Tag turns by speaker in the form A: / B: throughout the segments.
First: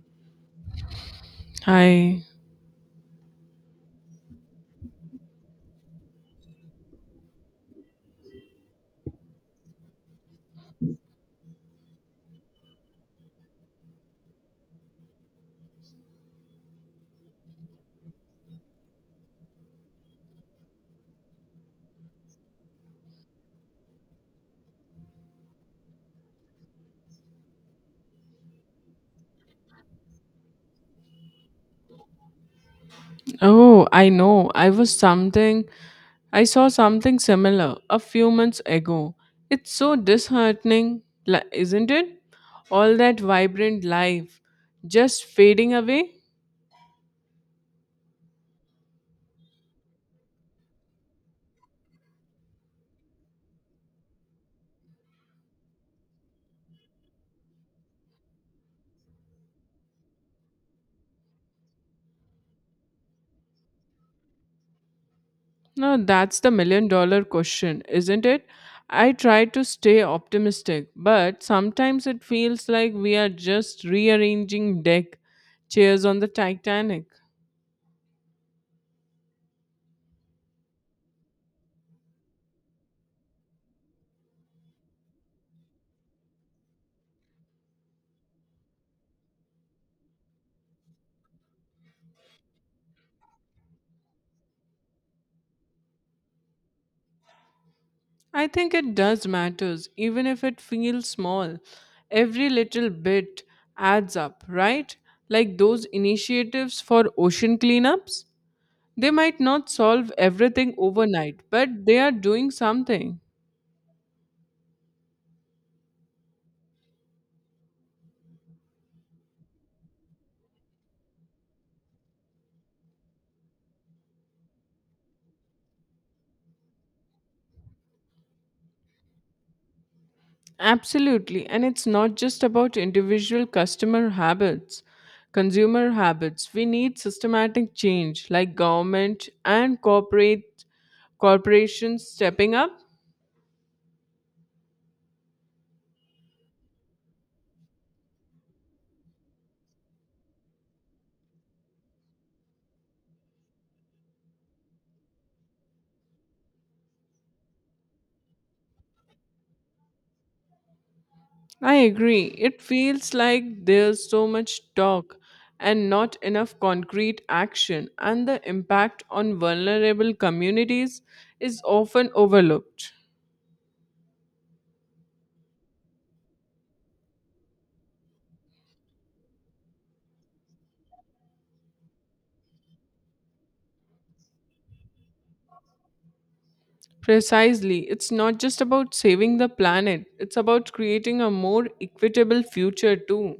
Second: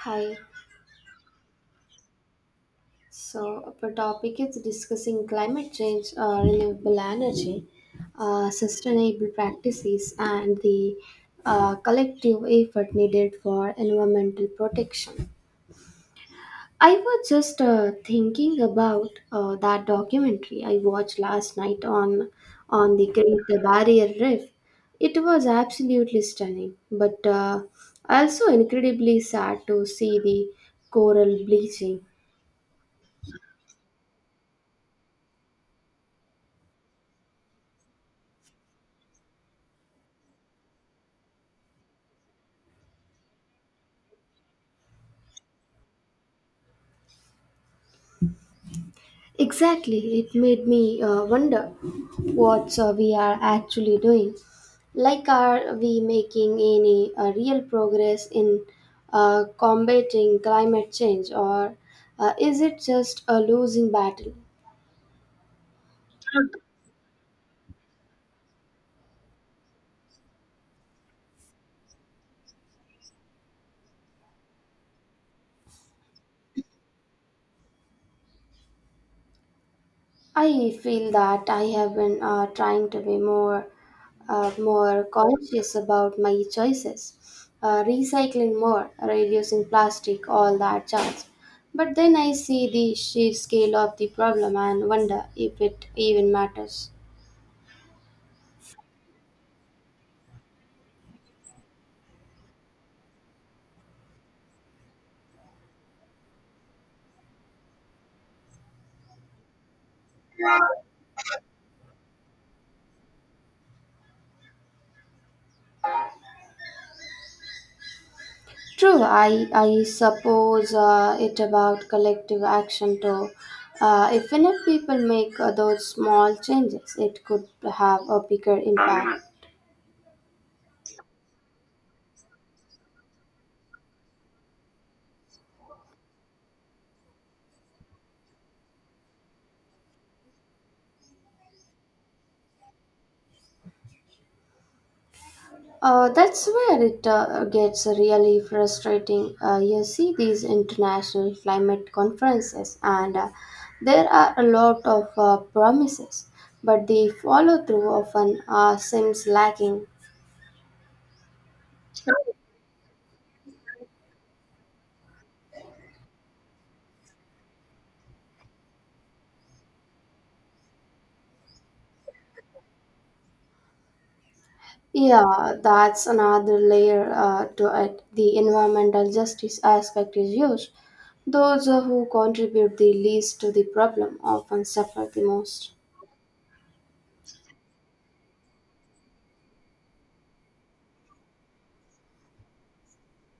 A: Hi.
B: Hi.
A: So our topic is discussing climate change, renewable energy, sustainable practices, and the collective effort needed for environmental protection. I was just thinking about that documentary I watched last night on the Great Barrier Reef. It was absolutely stunning, but also incredibly sad to see the coral bleaching.
B: Oh, I know. I was something. I saw something similar a few months ago. It's so disheartening, isn't it? All that vibrant life just fading away?
A: Exactly, it made me wonder what we are actually doing. Like, are we making any real progress in combating climate change, or is it just a losing battle?
B: No, that's the million dollar question, isn't it? I try to stay optimistic, but sometimes it feels like we are just rearranging deck chairs on the Titanic.
A: I feel that I have been trying to be more conscious about my choices, recycling more, reducing plastic, all that jazz. But then I see the sheer scale of the problem and wonder if it even matters.
B: I think it does matters, even if it feels small. Every little bit adds up, right? Like those initiatives for ocean cleanups. They might not solve everything overnight, but they are doing something.
A: True, I suppose it about collective action too. If enough people make those small changes, it could have a bigger impact.
B: Absolutely. And it's not just about individual consumer habits. We need systematic change like government and corporate corporations stepping up.
A: That's where it gets really frustrating. You see these international climate conferences, and there are a lot of promises, but the follow through often seems lacking.
B: I agree. It feels like there's so much talk and not enough concrete action, and the impact on vulnerable communities is often overlooked.
A: Yeah, that's another layer to it. The environmental justice aspect is huge. Those who contribute the least to the problem often suffer the most.
B: Precisely, it's not just about saving the planet, it's about creating a more equitable future, too.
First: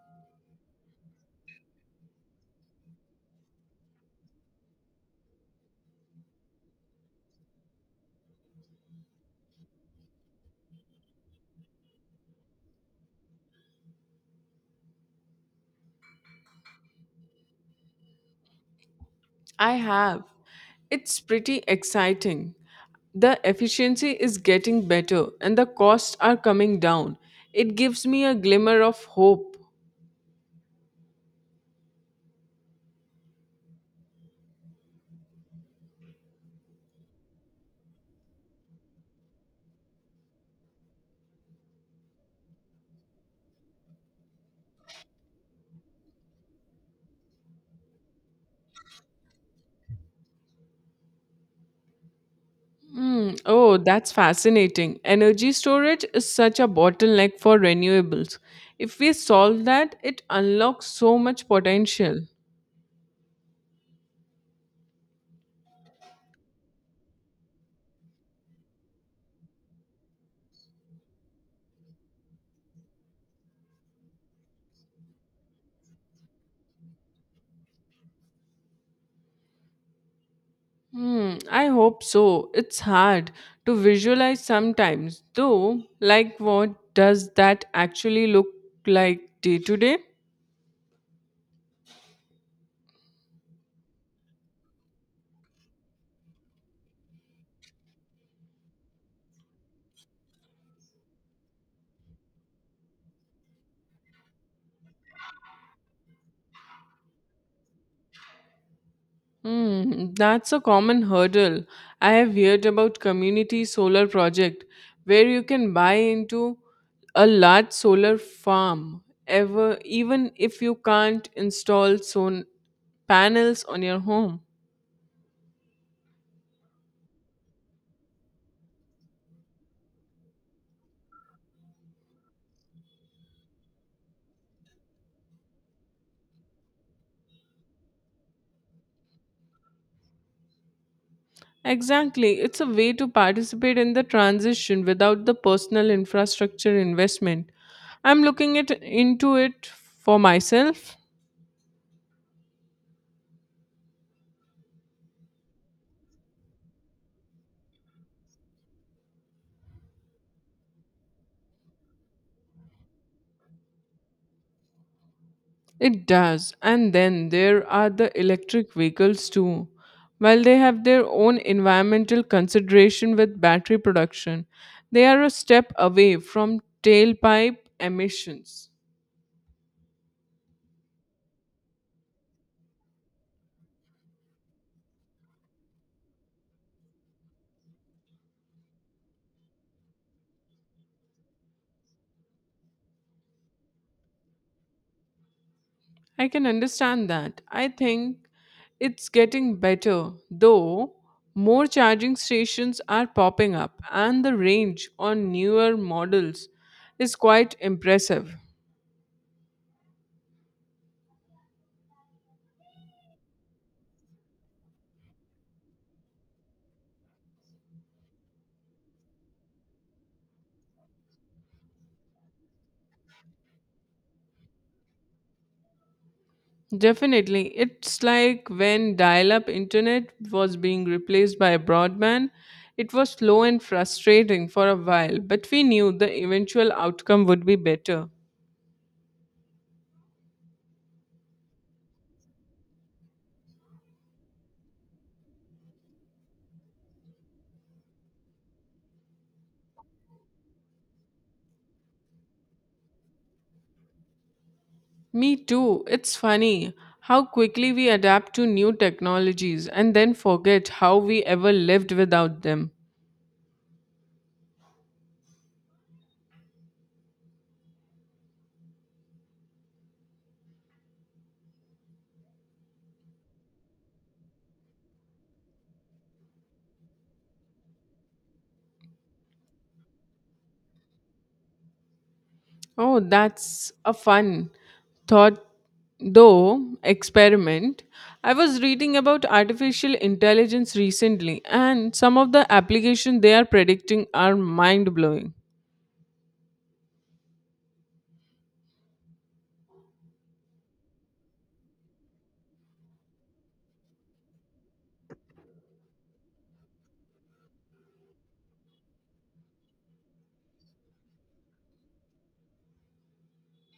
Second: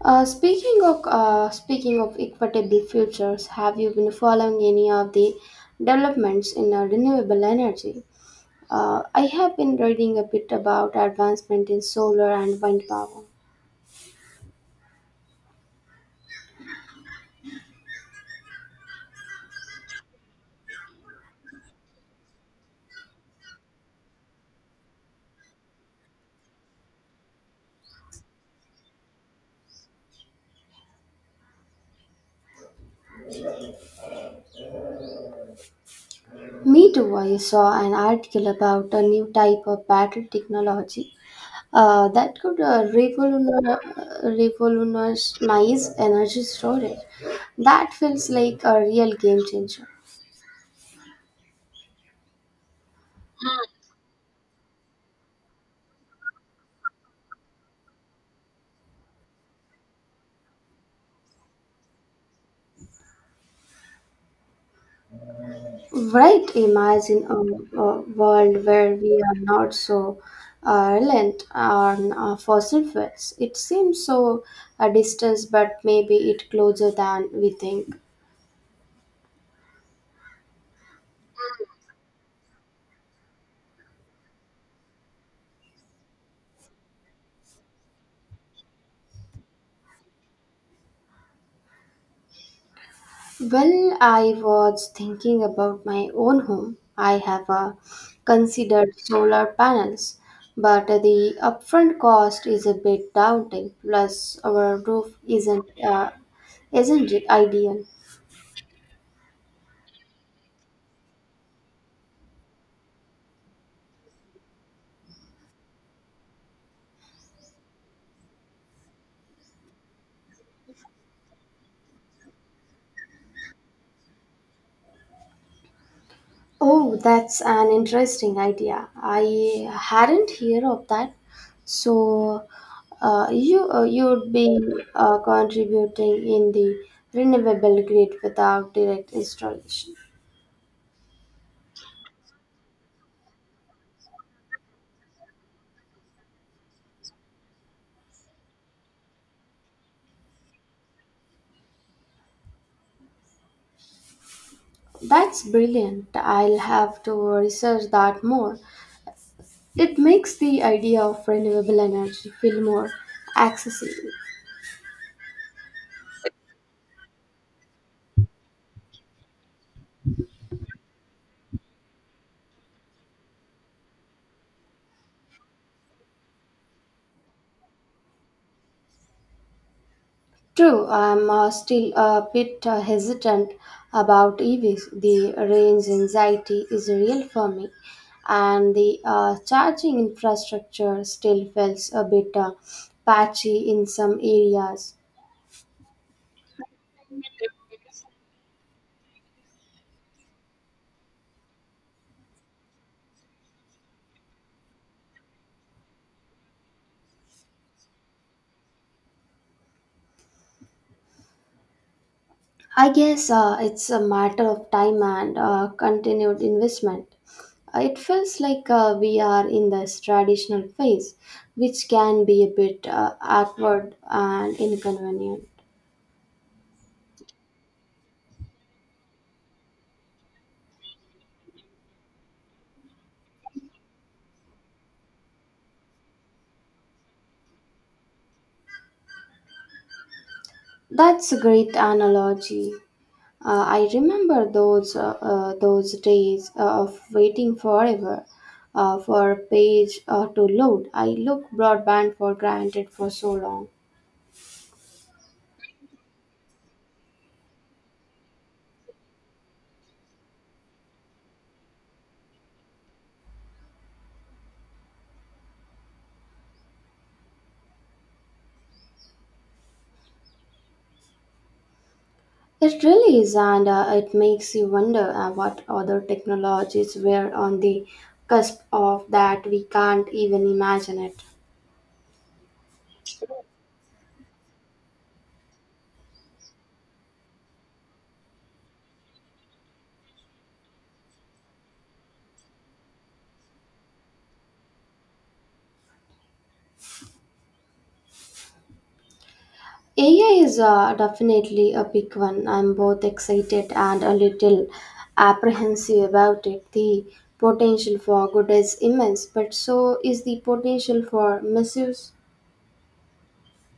A: Speaking of equitable futures, have you been following any of the developments in renewable energy? I have been reading a bit about advancement in solar and wind power.
B: I have. It's pretty exciting. The efficiency is getting better and the costs are coming down. It gives me a glimmer of hope.
A: Me too. I saw an article about a new type of battery technology that could revolutionize energy storage. That feels like a real game changer.
B: Mm, oh, that's fascinating. Energy storage is such a bottleneck for renewables. If we solve that, it unlocks so much potential.
A: Right, imagine a world where we are not so reliant on fossil fuels. It seems so a distance, but maybe it closer than we think.
B: Hmm, I hope so. It's hard to visualize sometimes, though, like what does that actually look like day to day?
A: Well, I was thinking about my own home. I have considered solar panels, but the upfront cost is a bit daunting. Plus, our roof isn't it ideal.
B: Hmm, that's a common hurdle. I have heard about community solar project where you can buy into a large solar farm ever even if you can't install solar panels on your home.
A: Oh, that's an interesting idea. I hadn't heard of that. So, you'd be contributing in the renewable grid without direct installation.
B: Exactly. It's a way to participate in the transition without the personal infrastructure investment. I'm looking it into it for myself.
A: That's brilliant. I'll have to research that more. It makes the idea of renewable energy feel more accessible.
B: It does. And then there are the electric vehicles too. While they have their own environmental consideration with battery production, they are a step away from tailpipe emissions.
A: True, I'm still a bit hesitant about EVs. The range anxiety is real for me, and the charging infrastructure still feels a bit patchy in some areas.
B: I can understand that. I think it's getting better, though more charging stations are popping up and the range on newer models is quite impressive.
A: I guess it's a matter of time and continued investment. It feels like we are in this traditional phase, which can be a bit awkward and inconvenient.
B: Definitely. It's like when dial up internet was being replaced by broadband. It was slow and frustrating for a while, but we knew the eventual outcome would be better.
A: That's a great analogy. I remember those days of waiting forever for a page to load. I look broadband for granted for so long.
B: Me too. It's funny how quickly we adapt to new technologies and then forget how we ever lived without them.
A: It really is, and it makes you wonder what other technologies were on the cusp of that we can't even imagine it.
B: Oh, that's a fun thought, though, experiment. I was reading about artificial intelligence recently, and some of the applications they are predicting are mind blowing.
A: AI is definitely a big one. I'm both excited and a little apprehensive about it. The potential for good is immense, but so is the potential for misuse.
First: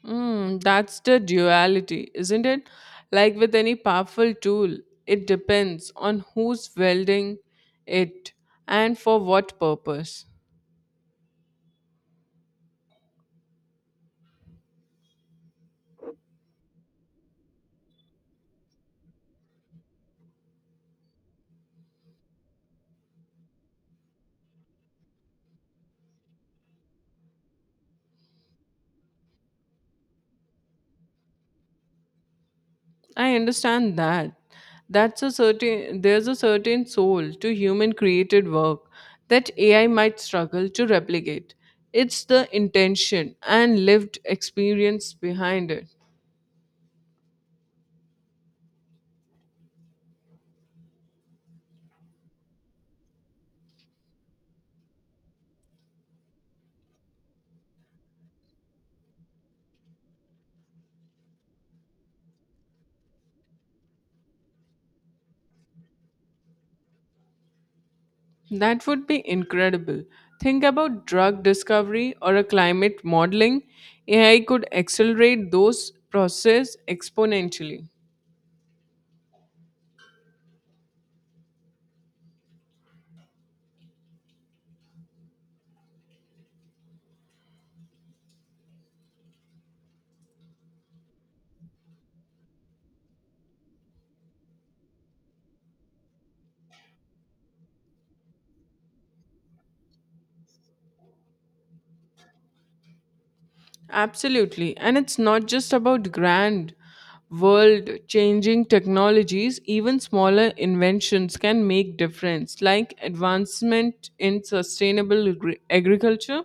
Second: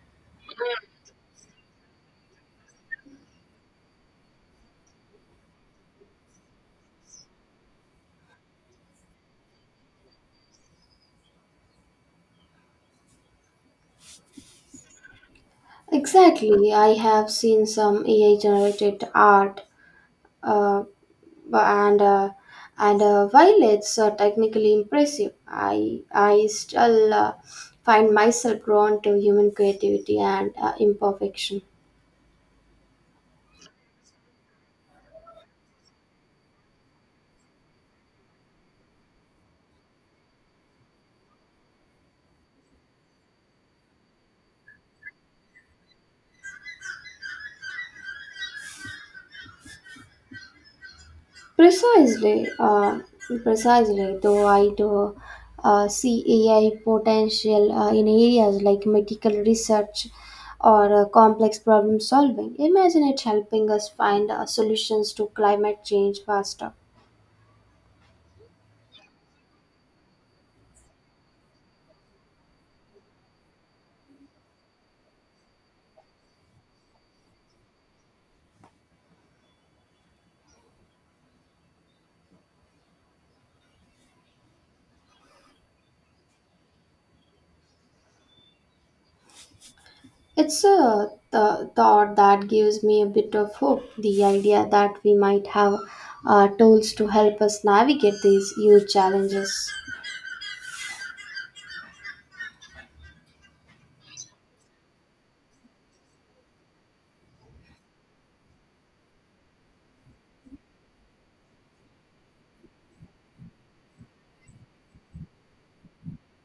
B: Mm, that's the duality, isn't it? Like with any powerful tool, it depends on who's wielding it and for what purpose.
A: Exactly. I have seen some AI generated art, uh, bu- and while it's technically impressive, I still find myself drawn to human creativity and imperfection.
B: I understand that. That's a certain there's a certain soul to human created work that AI might struggle to replicate. It's the intention and lived experience behind it.
A: Precisely, uh, precisely. Though I do see AI potential in areas like medical research or complex problem solving. Imagine it helping us find solutions to climate change faster.
B: That would be incredible. Think about drug discovery or a climate modeling. AI could accelerate those processes exponentially.
A: It's a thought that gives me a bit of hope. The idea that we might have tools to help us navigate these huge challenges.
B: Absolutely. And it's not just about grand, world changing technologies, even smaller inventions can make difference, like advancement in sustainable agriculture.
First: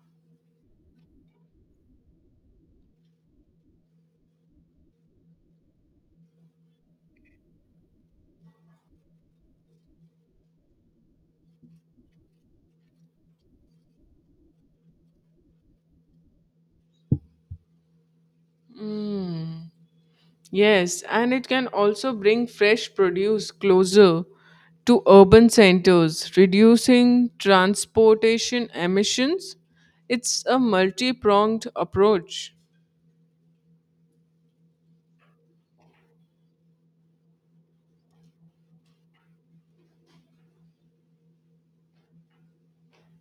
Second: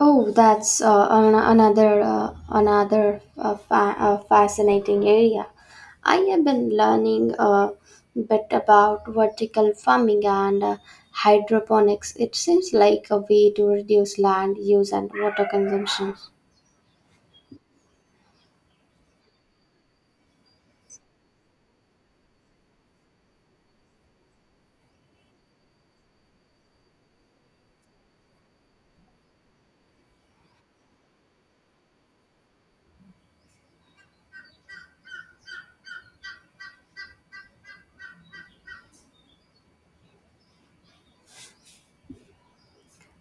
A: Oh, that's fascinating area. I have been learning a bit about vertical farming and hydroponics. It seems like a way to reduce land use and water consumption.
B: Yes, and it can also bring fresh produce closer to urban centers, reducing transportation emissions. It's a multi pronged approach.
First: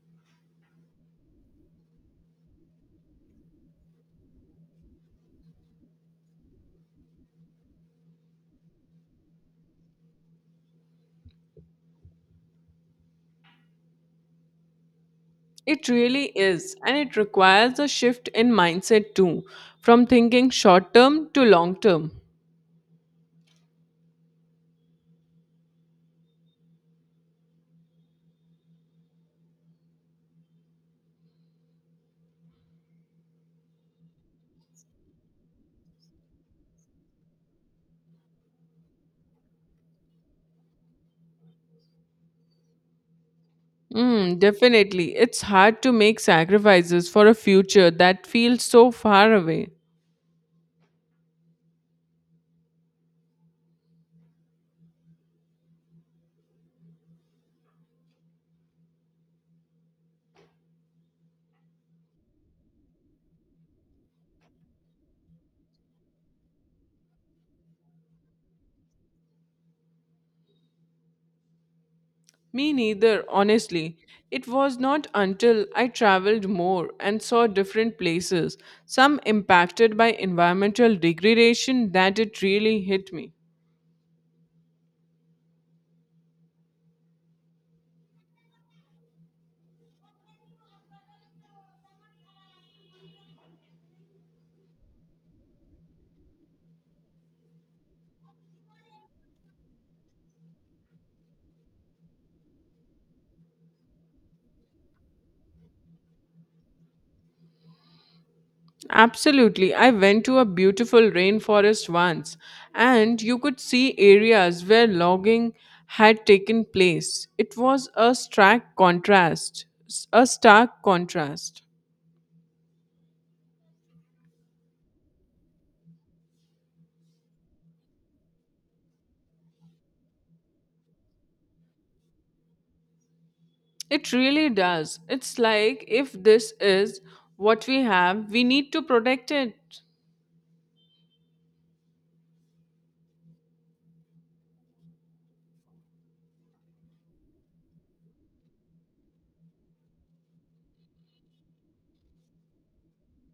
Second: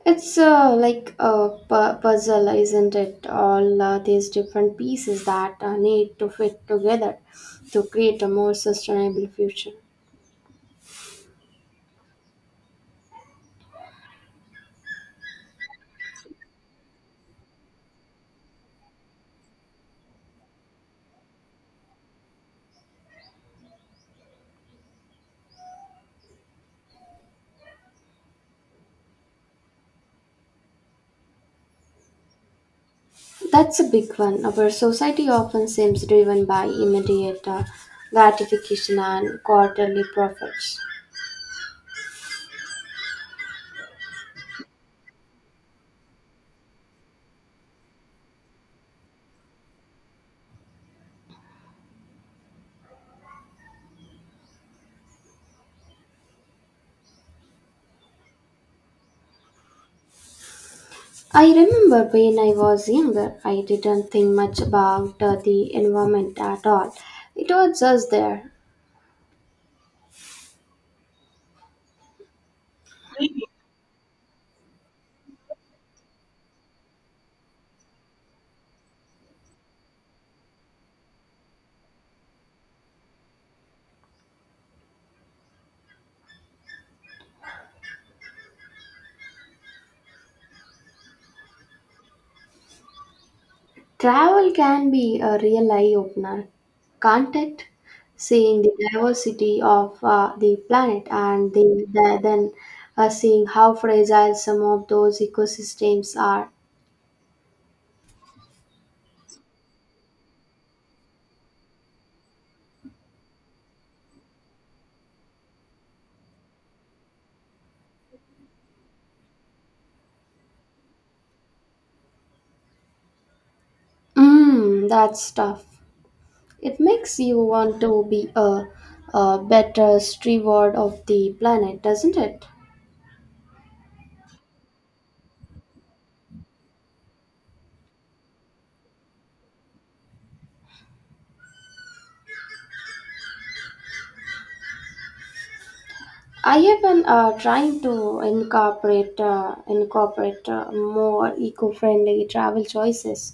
A: It's like a puzzle, isn't it? All these different pieces that need to fit together to create a more sustainable future.
B: It really is, and it requires a shift in mindset too, from thinking short term to long term.
A: That's a big one. Our society often seems driven by immediate gratification and quarterly profits.
B: Mm, definitely, it's hard to make sacrifices for a future that feels so far away.
A: I remember when I was younger, I didn't think much about the environment at all. It was just there.
B: Me neither, honestly. It was not until I traveled more and saw different places, some impacted by environmental degradation, that it really hit me.
A: Travel can be a real eye opener, can't it? Seeing the diversity of the planet and then seeing how fragile some of those ecosystems are.
B: Absolutely. I went to a beautiful rainforest once, and you could see areas where logging had taken place. It was a stark contrast. A stark contrast.
A: Mm, that's tough. It makes you want to be a better steward of the planet, doesn't it?
B: It really does. It's like if this is what we have, we need to protect it.
A: I have been trying to incorporate more eco-friendly travel choices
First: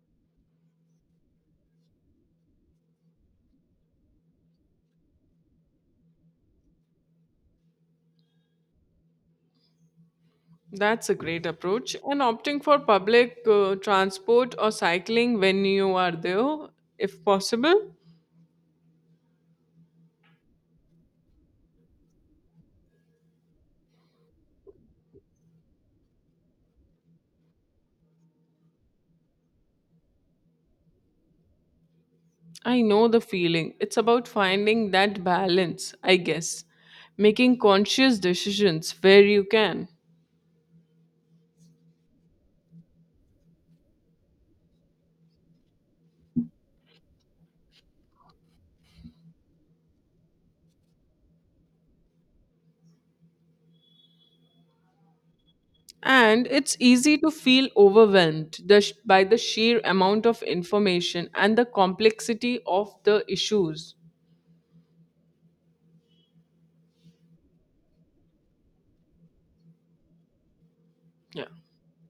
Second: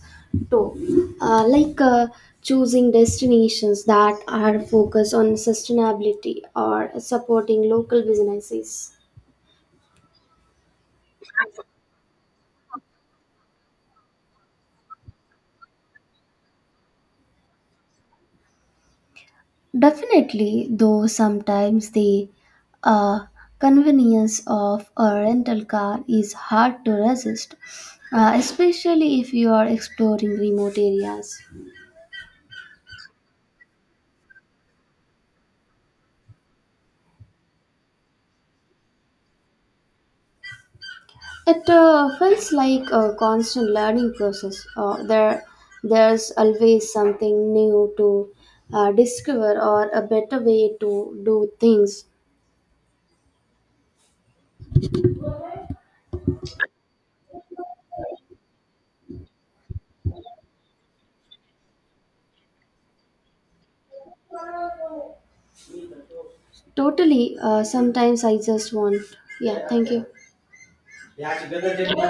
A: too, like choosing destinations that are focused on sustainability or supporting local businesses.
B: That's a great approach. And opting for public transport or cycling when you are there, if possible.
A: Definitely, though sometimes the uh, convenience of a rental car is hard to resist, especially if you are exploring remote areas.
B: I know the feeling. It's about finding that balance, I guess. Making conscious decisions where you can.
A: It feels like a constant learning process. There's always something new to discover or a better way to do things.
B: And it's easy to feel overwhelmed by the sheer amount of information and the complexity of the issues.
A: Totally, sometimes I just want. Yeah, thank you.
B: Yeah.
A: Yeah,